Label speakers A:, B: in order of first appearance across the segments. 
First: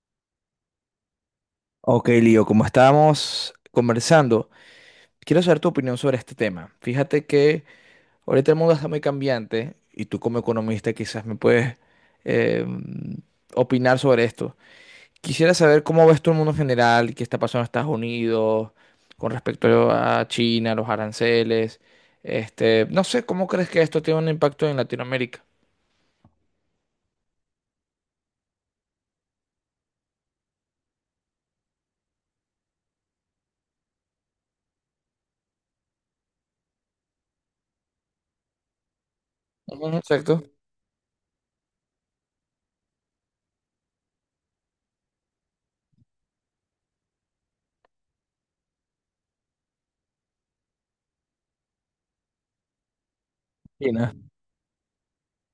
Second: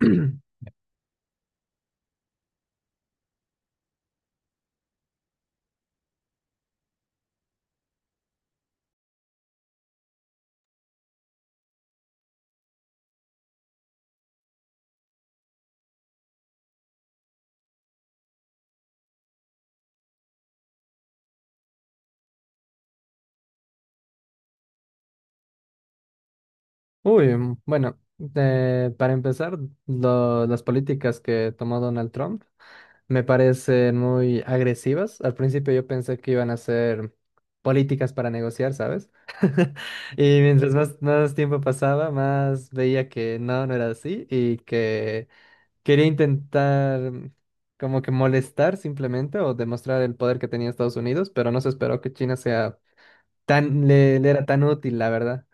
A: Ok, Lío, como estábamos conversando, quiero saber tu opinión sobre este tema. Fíjate que ahorita el mundo está muy cambiante y tú como economista quizás me puedes eh, opinar sobre esto. Quisiera saber cómo ves tú el mundo en general, qué está pasando en Estados Unidos con respecto a China, los aranceles. Este, no sé, ¿cómo crees que esto tiene un impacto en Latinoamérica?
B: Uy, mm, bueno, para empezar, las políticas que tomó Donald Trump me parecen muy agresivas. Al principio yo pensé que iban a ser políticas para negociar, ¿sabes?
A: Ujú,
B: Y
A: exacto.
B: mientras más tiempo pasaba, más veía que no, no era así y que quería intentar como que molestar simplemente o demostrar el poder que tenía Estados Unidos, pero no se esperó que China sea tan,
A: China.
B: le era tan útil, la verdad.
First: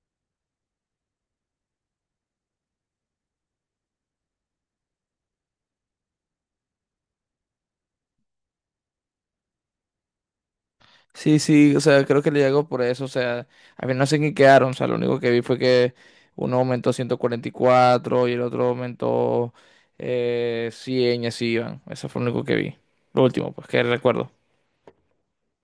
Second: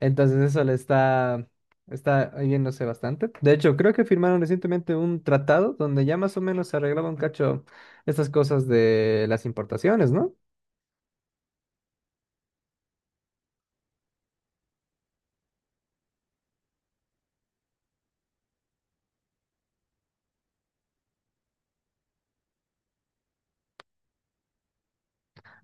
B: Entonces eso está yéndose bastante. De hecho, creo que firmaron recientemente un tratado donde ya más o menos se arreglaba un cacho estas cosas de las importaciones, ¿no?
A: Sí, sí, o sea, creo que le llegó por eso, o sea, a mí no sé en qué quedaron, o sea, lo único que vi fue que uno aumentó 144 y el otro aumentó 100 y así iban, eso fue lo único que vi, lo último, pues que recuerdo.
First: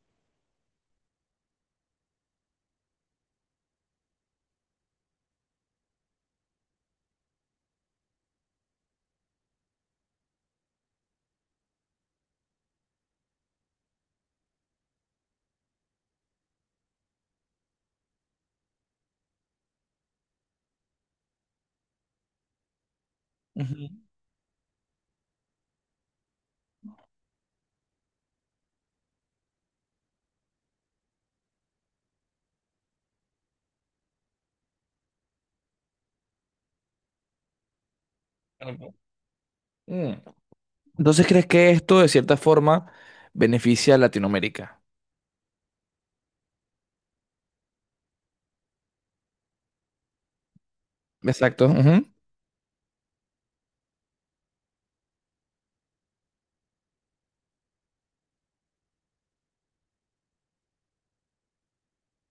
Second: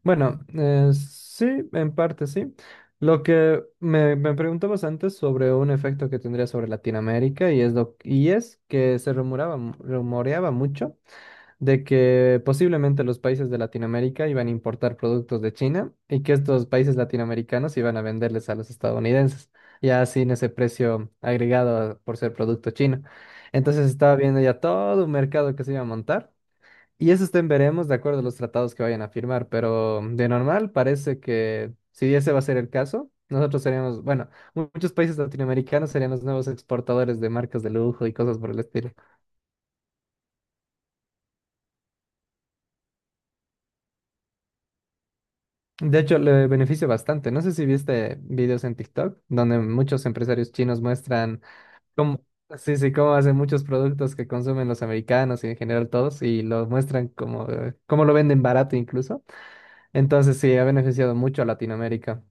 B: Bueno, sí, en parte sí. Lo que me preguntabas antes sobre un efecto que tendría sobre Latinoamérica y es, y es que se rumoraba, rumoreaba mucho de que posiblemente los países de Latinoamérica iban a importar productos de China y que estos países latinoamericanos iban a venderles a los estadounidenses, ya sin ese precio agregado por ser producto chino.
A: Ujú.
B: Entonces estaba viendo ya todo un mercado que se iba a montar y eso estén veremos de acuerdo a los tratados que vayan a firmar, pero de normal parece que si ese va a ser el caso, nosotros seríamos, bueno, muchos países latinoamericanos serían los nuevos exportadores de marcas de lujo y cosas por el estilo.
A: Mm. Entonces, ¿crees que esto de cierta forma beneficia a Latinoamérica?
B: De hecho, le beneficia bastante. No sé si viste videos en TikTok donde muchos empresarios chinos muestran
A: Exacto. Ujú.
B: cómo, sí, sí, cómo hacen muchos productos que consumen los americanos y en general todos y los muestran como, cómo lo venden barato incluso. Entonces, sí, ha beneficiado mucho a Latinoamérica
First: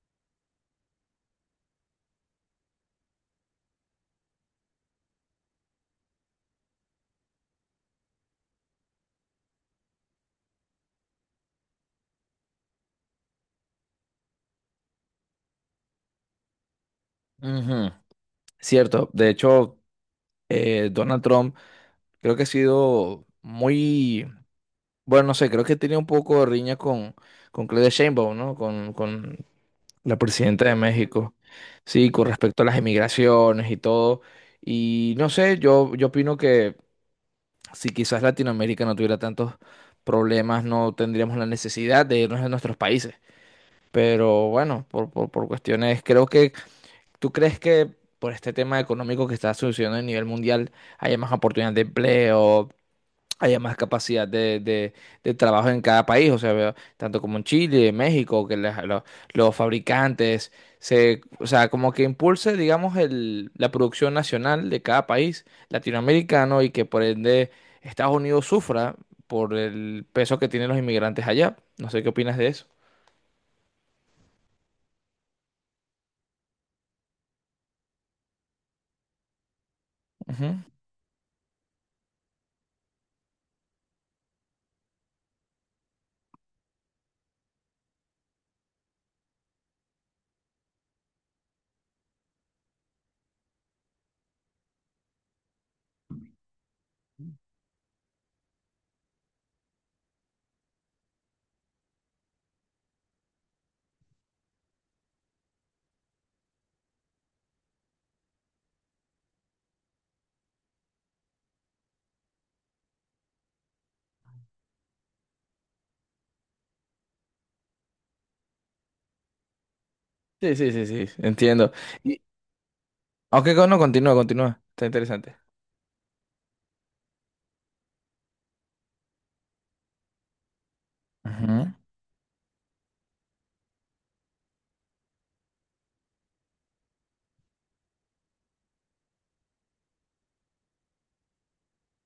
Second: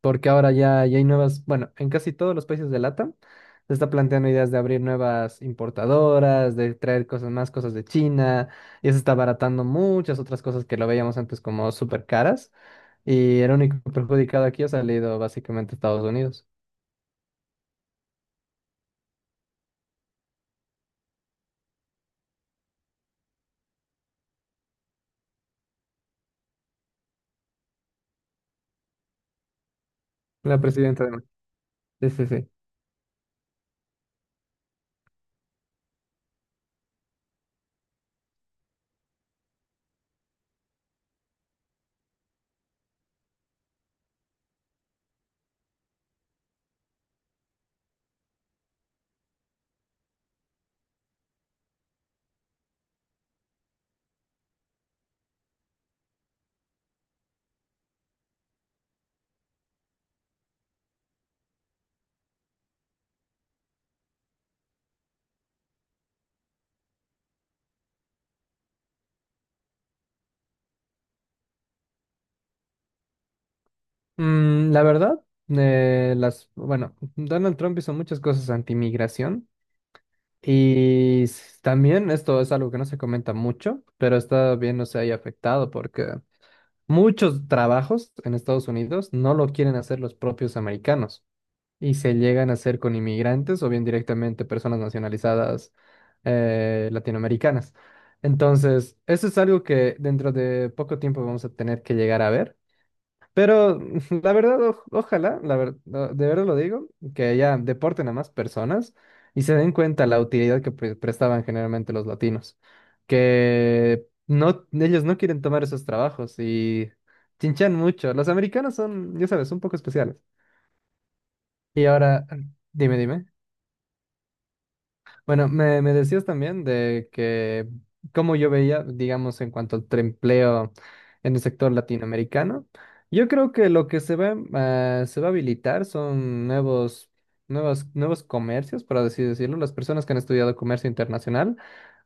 B: porque ahora ya hay nuevas, bueno, en casi todos los países de LATAM se está planteando ideas de abrir nuevas importadoras, de traer cosas más cosas de China y se está abaratando muchas otras cosas que lo veíamos antes como súper caras. Y el único perjudicado aquí ha salido básicamente Estados Unidos.
A: Ujú, cierto. De hecho, Donald Trump creo que ha sido muy. Bueno, no sé, creo que tenía un poco de riña con Claudia Sheinbaum, ¿no? Con la
B: La
A: presidenta de
B: presidenta de...
A: México.
B: Sí,
A: Sí, con
B: sí, sí.
A: respecto a las emigraciones y todo. Y no sé, yo opino que si quizás Latinoamérica no tuviera tantos problemas, no tendríamos la necesidad de irnos a nuestros países. Pero bueno, por cuestiones, creo que tú crees que por este tema económico que está sucediendo a nivel mundial, haya más oportunidades de empleo, haya más capacidad de trabajo en cada país, o sea, veo tanto como en Chile, en México, que los fabricantes, se, o sea, como que impulse, digamos, la producción nacional de cada país latinoamericano y que por ende Estados Unidos sufra por el peso que tienen los inmigrantes allá. No sé qué opinas de eso.
B: La verdad, Bueno, Donald Trump hizo muchas cosas anti-migración.
A: Ujú.
B: También esto es algo que no se comenta mucho, pero está bien no se haya afectado porque muchos trabajos en Estados Unidos no lo quieren hacer los propios americanos, y se llegan a hacer con inmigrantes o bien directamente personas nacionalizadas latinoamericanas. Entonces, eso es algo que dentro de poco tiempo vamos a tener que llegar a ver. Pero la verdad, ojalá, no, de verdad lo digo, que ya deporten a más personas y se den cuenta la utilidad que prestaban generalmente los latinos, que no, ellos no quieren tomar esos trabajos y chinchan mucho. Los americanos son, ya sabes, un poco especiales.
A: Sí, sí, sí, sí, entiendo.
B: Y
A: Y,
B: ahora, dime.
A: Aunque no, continúa, continúa, está interesante.
B: Bueno, me decías también de que como yo veía, digamos, en cuanto al empleo en el sector
A: Ujú.
B: latinoamericano, yo creo que lo que se va a habilitar son nuevos comercios, por así decirlo. Las personas que han estudiado comercio internacional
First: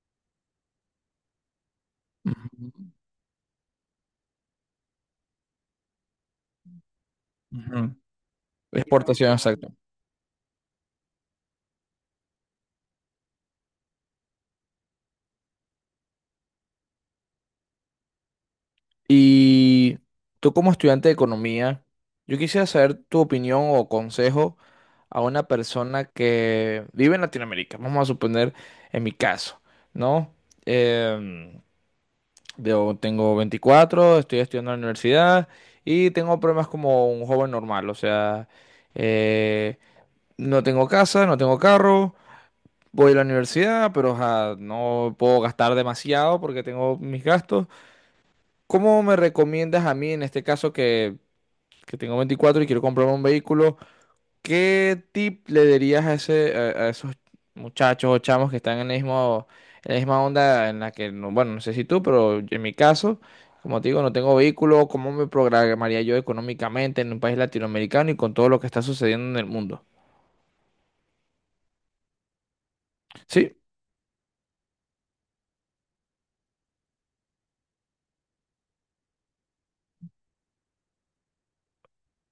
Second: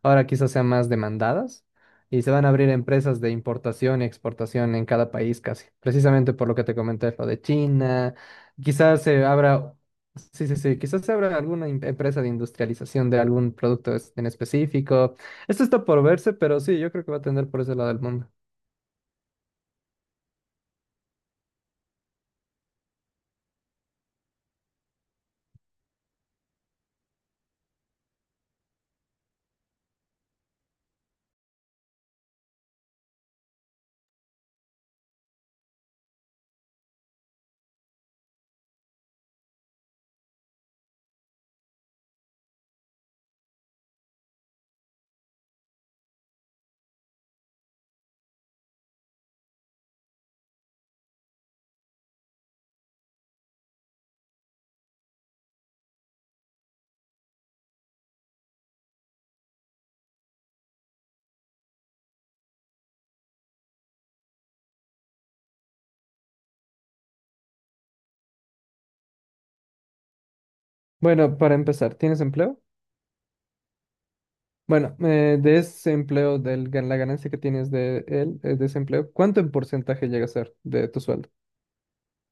B: ahora quizás sean más demandadas y se van a abrir
A: Ujú.
B: empresas de importación y exportación en cada país casi, precisamente por lo que te comenté, lo de
A: Ujú.
B: China. Quizás se
A: Exportación, exacto.
B: abra. Sí, sí, sí. Quizás habrá alguna empresa de industrialización de algún producto en específico. Esto está por verse, pero sí, yo creo que va a tender por ese lado del mundo.
A: Y tú como estudiante de economía, yo quisiera saber tu opinión o consejo a una persona que vive en Latinoamérica. Vamos a suponer en mi caso, ¿no? Em, yo tengo 24, estoy estudiando en la universidad y tengo problemas como un joven normal. O sea, eh, no tengo casa, no tengo carro, voy a la universidad, pero ajá, no puedo gastar demasiado porque tengo mis gastos. ¿Cómo me recomiendas a mí en este caso que tengo 24 y quiero comprarme un vehículo, ¿qué tip le darías a ese, a esos muchachos o chamos que están en el mismo, en la misma onda en la que, bueno, no sé si tú, pero en mi caso, como te digo, no tengo vehículo, ¿cómo me programaría yo económicamente en un país latinoamericano y con todo lo que está sucediendo en el mundo?
B: Bueno, para empezar, ¿tienes empleo?
A: ¿Sí?
B: Bueno, de ese empleo, de la ganancia que tienes de él, de ese empleo, ¿cuánto en porcentaje llega a ser de tu sueldo?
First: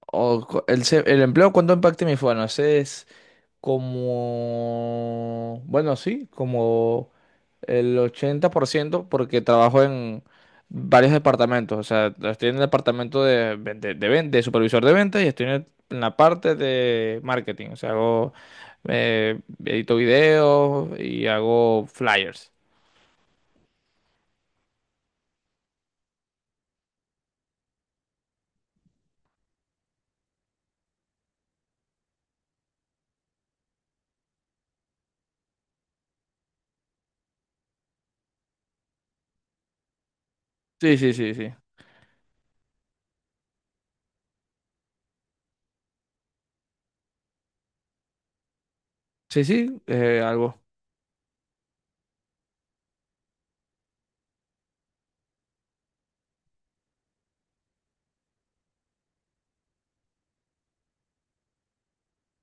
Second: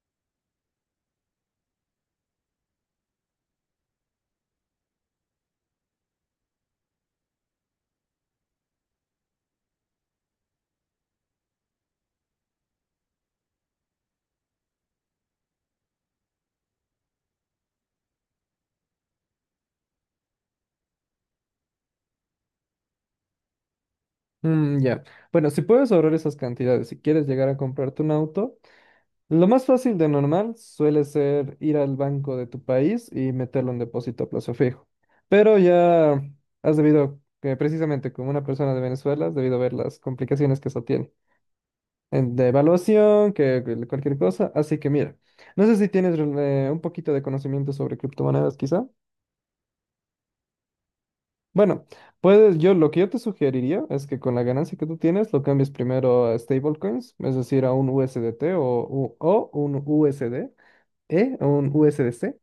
A: O co- el, se- el empleo, ¿cuánto impacta en mi vida? Bueno, ese es como, bueno, sí, como el 80% porque trabajo en varios departamentos. O sea, estoy en el departamento de supervisor de ventas y estoy en la parte de marketing. O sea, eh, edito videos y hago flyers.
B: Mm, ya. Bueno, si puedes ahorrar esas cantidades, si quieres llegar a comprarte un auto, lo más fácil de normal suele ser ir al banco de tu país y meterlo en depósito a plazo fijo. Pero ya has debido, que precisamente como una persona de Venezuela, has debido ver las complicaciones que eso
A: Sí,
B: tiene.
A: sí, sí, sí.
B: De evaluación, que cualquier cosa. Así que mira, no sé si tienes un poquito de conocimiento sobre criptomonedas quizá.
A: Sí, sí, algo.
B: Bueno, puedes, yo lo que yo te sugeriría es que con la ganancia que tú tienes lo cambies primero a stablecoins, es decir, a un USDT o un USD, ¿eh? Un U S D C.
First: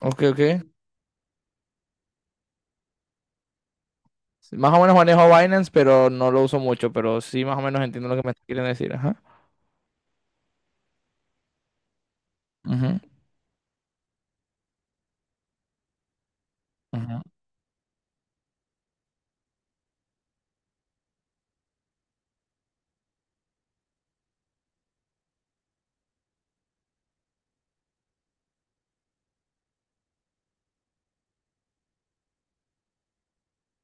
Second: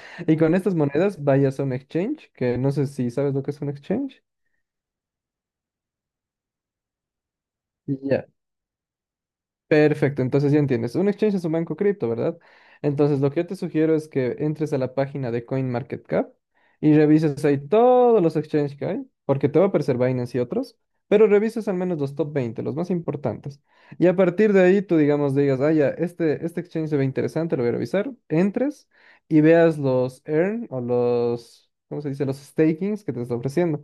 A: Ok,
B: Y
A: ok.
B: con estas monedas vayas a un exchange, que no sé si sabes lo que es un exchange.
A: Más o menos manejo Binance, pero no lo uso mucho. Pero sí, más o menos
B: Y
A: entiendo lo que
B: ya,
A: me quieren decir. Ajá.
B: Perfecto, entonces ya entiendes. Un exchange es un banco cripto, ¿verdad?
A: Ujú,
B: Entonces lo que yo te sugiero es que entres a la página de CoinMarketCap y
A: ujú.
B: revises ahí todos los exchanges que hay, porque te va a aparecer Binance y otros, pero revises al menos los top 20, los más importantes. Y a partir de ahí tú, digamos, digas, ah, ya, este exchange se ve interesante, lo voy a revisar. Entres y veas los earn o los, ¿cómo se dice? Los stakings que te está ofreciendo.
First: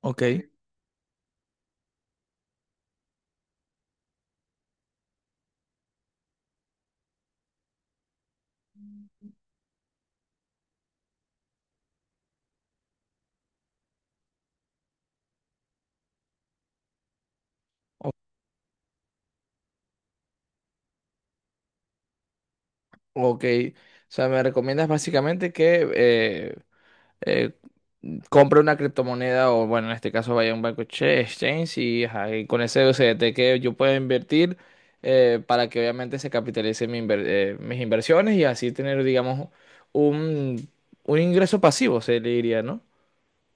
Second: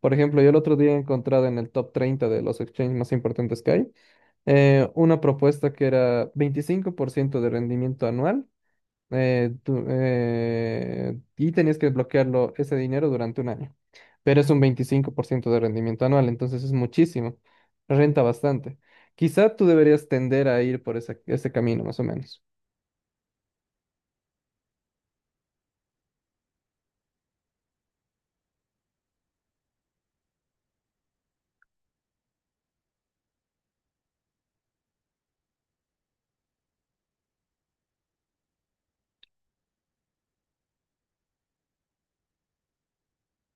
B: Por
A: Ok.
B: ejemplo, yo el otro día he encontrado en el top 30 de los exchanges más importantes que hay una propuesta que era 25% de rendimiento anual y tenías que bloquearlo ese dinero durante un año. Pero es un 25% de rendimiento anual, entonces es muchísimo,
A: O-
B: renta bastante. Quizá tú deberías tender a ir por ese camino, más o menos.
A: ok. O sea, me recomiendas básicamente que... eh, compra una criptomoneda o, bueno, en este caso vaya a un banco exchange y, ajá, y con ese USDT que yo pueda invertir, para que obviamente se capitalice mis inversiones y así tener, digamos, un, un ingreso pasivo, se le diría, ¿no?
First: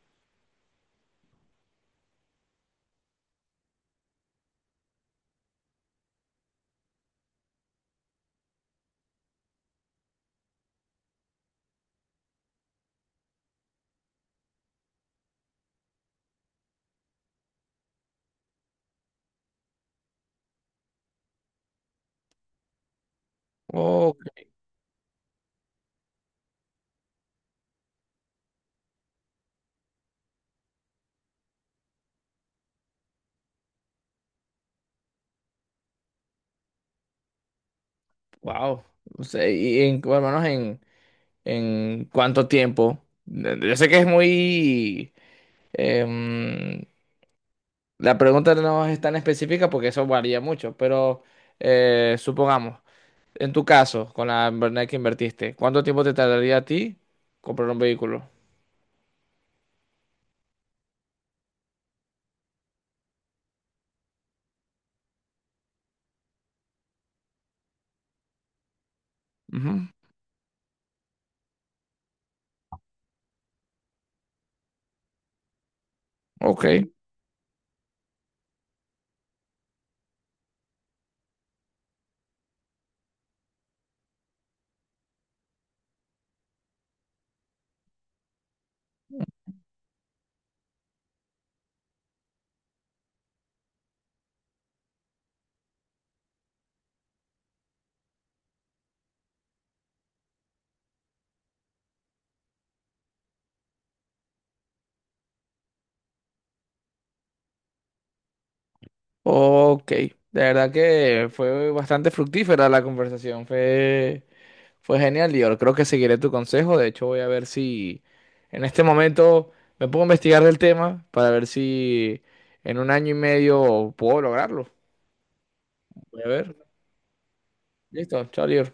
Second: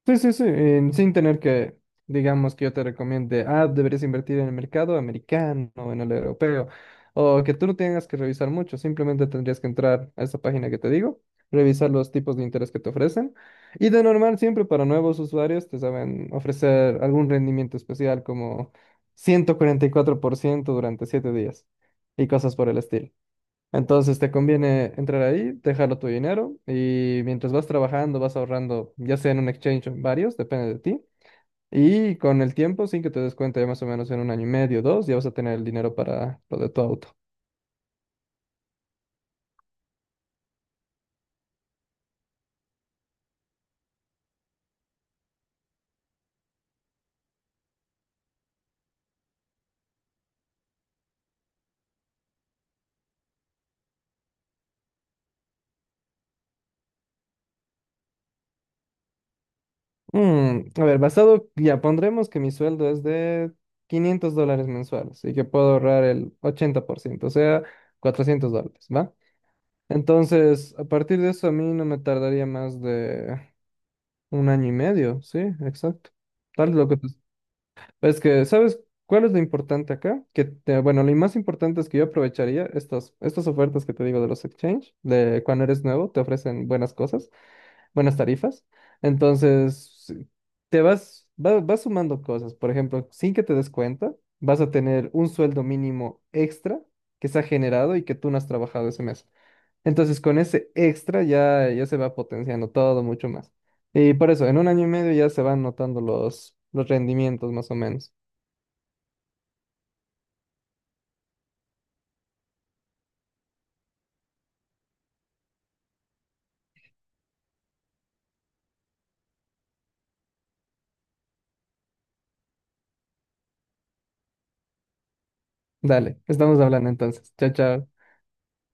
B: Sí, sí, sí, sin tener que, digamos, que yo te recomiende, ah, deberías invertir en el mercado americano o en el europeo, o que tú no tengas que revisar mucho, simplemente tendrías que entrar a esa página que te digo, revisar los tipos de interés que te ofrecen, y de normal siempre para nuevos usuarios te saben ofrecer algún rendimiento especial como 144% durante 7 días y cosas por el estilo.
A: Oh,
B: Entonces te conviene entrar ahí, dejarlo tu dinero y mientras vas trabajando vas ahorrando, ya sea en un exchange o en varios, depende de ti. Y con el tiempo, sin que te des cuenta, ya más o menos en un año y medio, dos, ya vas a tener el dinero para lo de tu auto.
A: wow. O sea, y en, bueno, al menos en, cuánto tiempo. Yo sé que es em, la pregunta no es tan específica porque eso varía mucho, pero supongamos. En tu caso, con la verdad que invertiste, ¿cuánto tiempo te tardaría a ti comprar un vehículo?
B: Mm, a ver, basado, ya pondremos que mi sueldo es de $500 mensuales y que puedo ahorrar el 80%, o sea, $400, ¿va?
A: Ujú,
B: Entonces, a partir de eso, a mí no me tardaría más de un año y medio, sí, exacto.
A: ok,
B: Tal lo que te Es que, ¿sabes cuál es lo importante acá? Que, bueno, lo más importante es que yo aprovecharía estas ofertas que te digo de los exchange, de cuando eres nuevo, te ofrecen buenas cosas, buenas tarifas. Entonces, vas sumando cosas. Por ejemplo, sin que te des cuenta, vas a tener un sueldo mínimo extra que se ha generado y que tú no has trabajado ese mes. Entonces, con ese extra ya se va potenciando todo mucho más. Y por eso, en un año y medio ya se van notando los rendimientos más o menos.
A: ok. De verdad que fue bastante fructífera la conversación, fue genial y yo creo que seguiré tu consejo. De hecho, voy a ver si en este momento me pongo a investigar del tema para ver si en un año y medio puedo lograrlo.
B: Dale,
A: Voy a ver.
B: estamos hablando entonces. Chao, chao.
A: Listo, chao, Lior.